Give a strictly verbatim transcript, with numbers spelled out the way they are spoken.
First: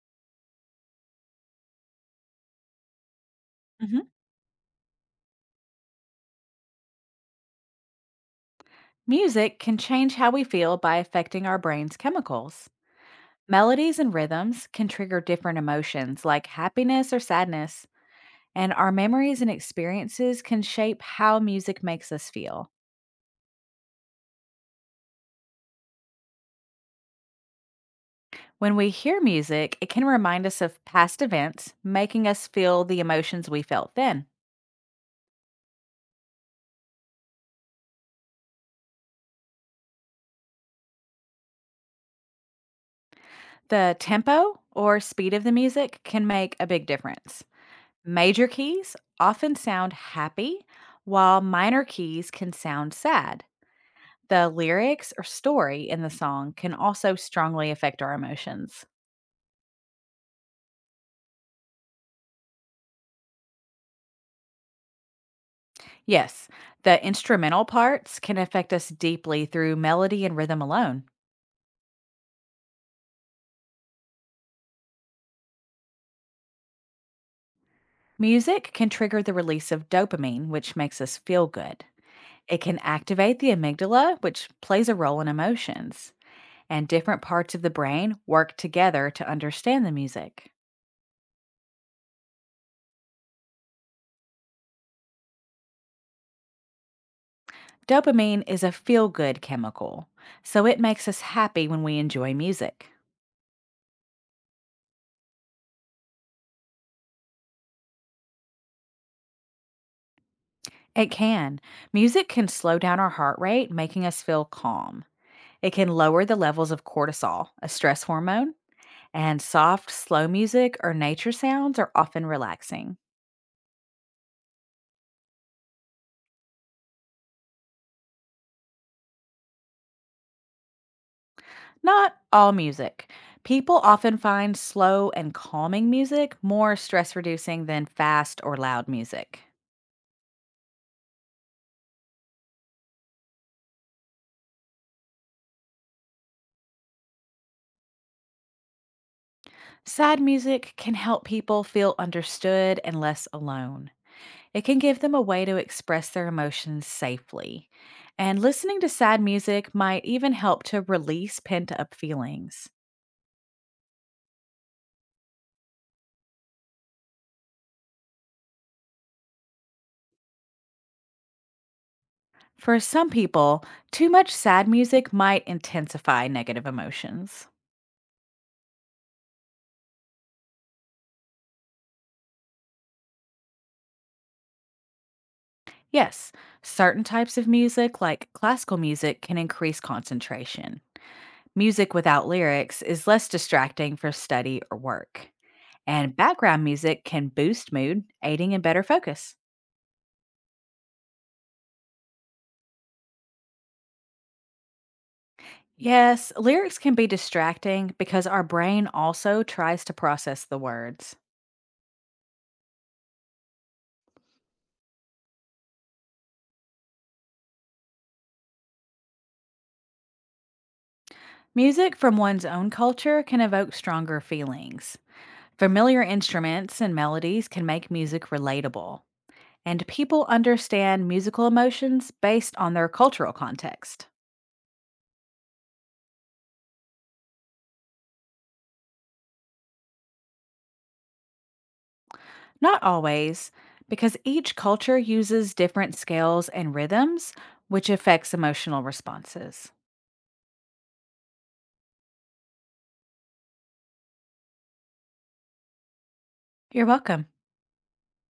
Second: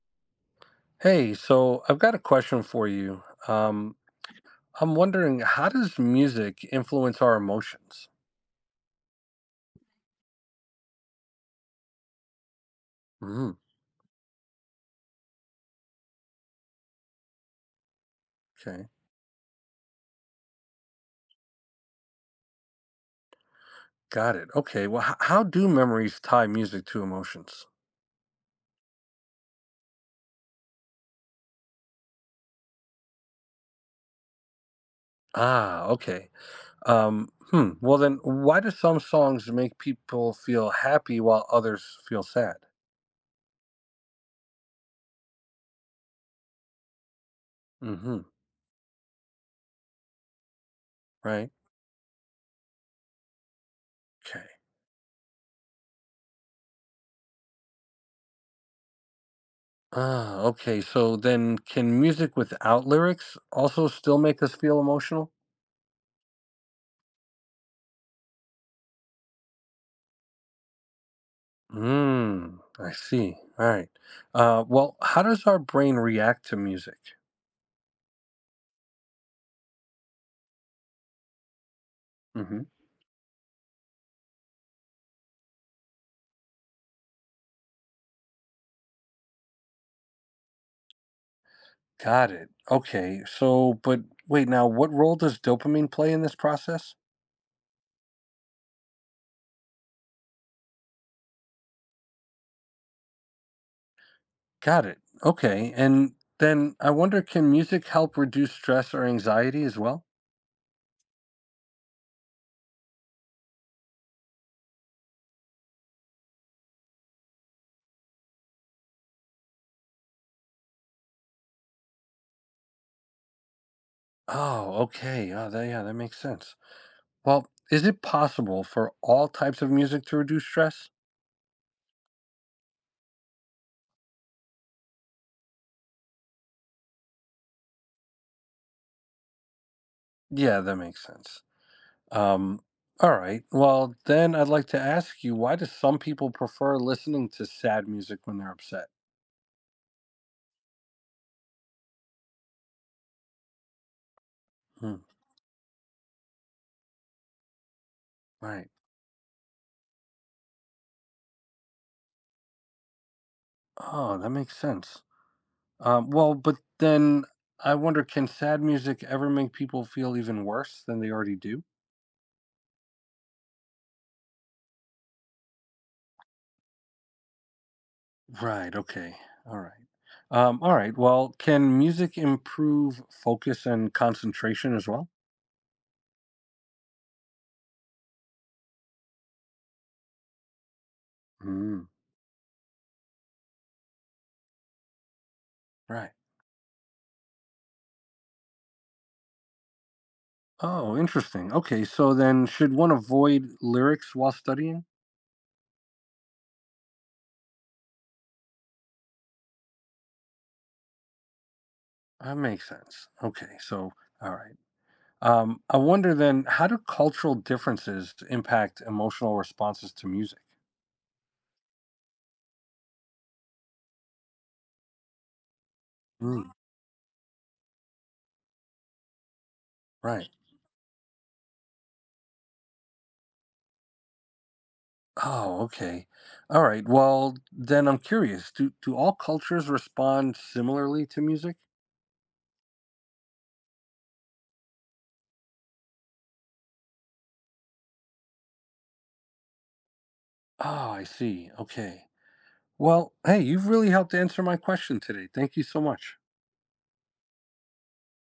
Hey, so I've got a question for you. Um, Mhm. I'm wondering, how does music influence our emotions? Music can change how we feel by affecting our brain's chemicals. Mm, Melodies and rhythms can trigger different emotions like happiness or sadness, and okay, our memories and experiences can shape how music makes us feel. got it. Okay, well, h- how do memories tie music to emotions? When we hear music, it can remind us of past events, making us feel the emotions we felt then. Ah, okay. Um, hmm. Well, then, why do some songs make people feel happy while others feel sad? The tempo or speed of the music can make a big difference. Mm-hmm. Major keys often sound happy, while Right. minor keys can sound sad. Okay. The lyrics or story in the song can also strongly affect our emotions. Ah, okay. So then, can music without lyrics also still make us feel emotional? Yes, the instrumental parts can affect us deeply through melody and rhythm alone. Mm, I see. All right. Uh, well, how does our brain react to music? Music can trigger the release of dopamine, which makes us feel good. It Hmm. can activate the amygdala, which plays a role in emotions. And different parts of the brain work together to understand the music. Got it. Okay. So, but wait, now what role does dopamine play in this process? Dopamine is a feel good chemical, so it makes us happy when we enjoy music. Got it. Okay. And then I wonder, can music help reduce stress or anxiety as well? It can. Music can slow down our heart rate, making us feel calm. It can lower the levels of cortisol, a stress hormone, and soft, slow music or nature sounds are often relaxing. Oh, okay. Oh, that, yeah, that makes sense. Well, is it possible for all types of music to reduce stress? Not all music. People often find slow and calming music more stress reducing than fast or loud music. Yeah, that makes sense. Um, all right. Well, then I'd like to ask you, why do some people prefer listening to sad music when they're upset? Sad music can help people feel understood and less alone. It can Hmm, give them a way to express their emotions safely. And right. listening to sad music might even help to release pent up feelings. Oh, that makes sense. Um, well, but then I wonder, can sad music ever make people feel even worse than they already do? For some people, too much sad music might intensify negative emotions. Right. Okay. All right. Um, all right. Well, can music improve focus and concentration as well? Yes, certain types of music, like classical music, can increase concentration. Mm, Music without lyrics is less distracting for study or work. right. And background music can boost mood, aiding in better focus. Oh, interesting. Okay. So then, should one avoid lyrics while studying? Yes, lyrics can be distracting because our brain also tries to process the words. That makes sense. Okay, so all right. Um, I wonder then, how do cultural differences impact emotional responses to music? Music from one's own culture can evoke stronger feelings. Familiar Mm, instruments and melodies can make music relatable, and people right. understand musical emotions based on their cultural context. Oh, okay. All right. Well, then I'm curious. Do do all cultures respond similarly to music? Not always, because each culture uses different scales and rhythms, which affects emotional responses. Oh, I see. Okay. Well, hey, you've really helped answer my question today. Thank you so much. You're welcome.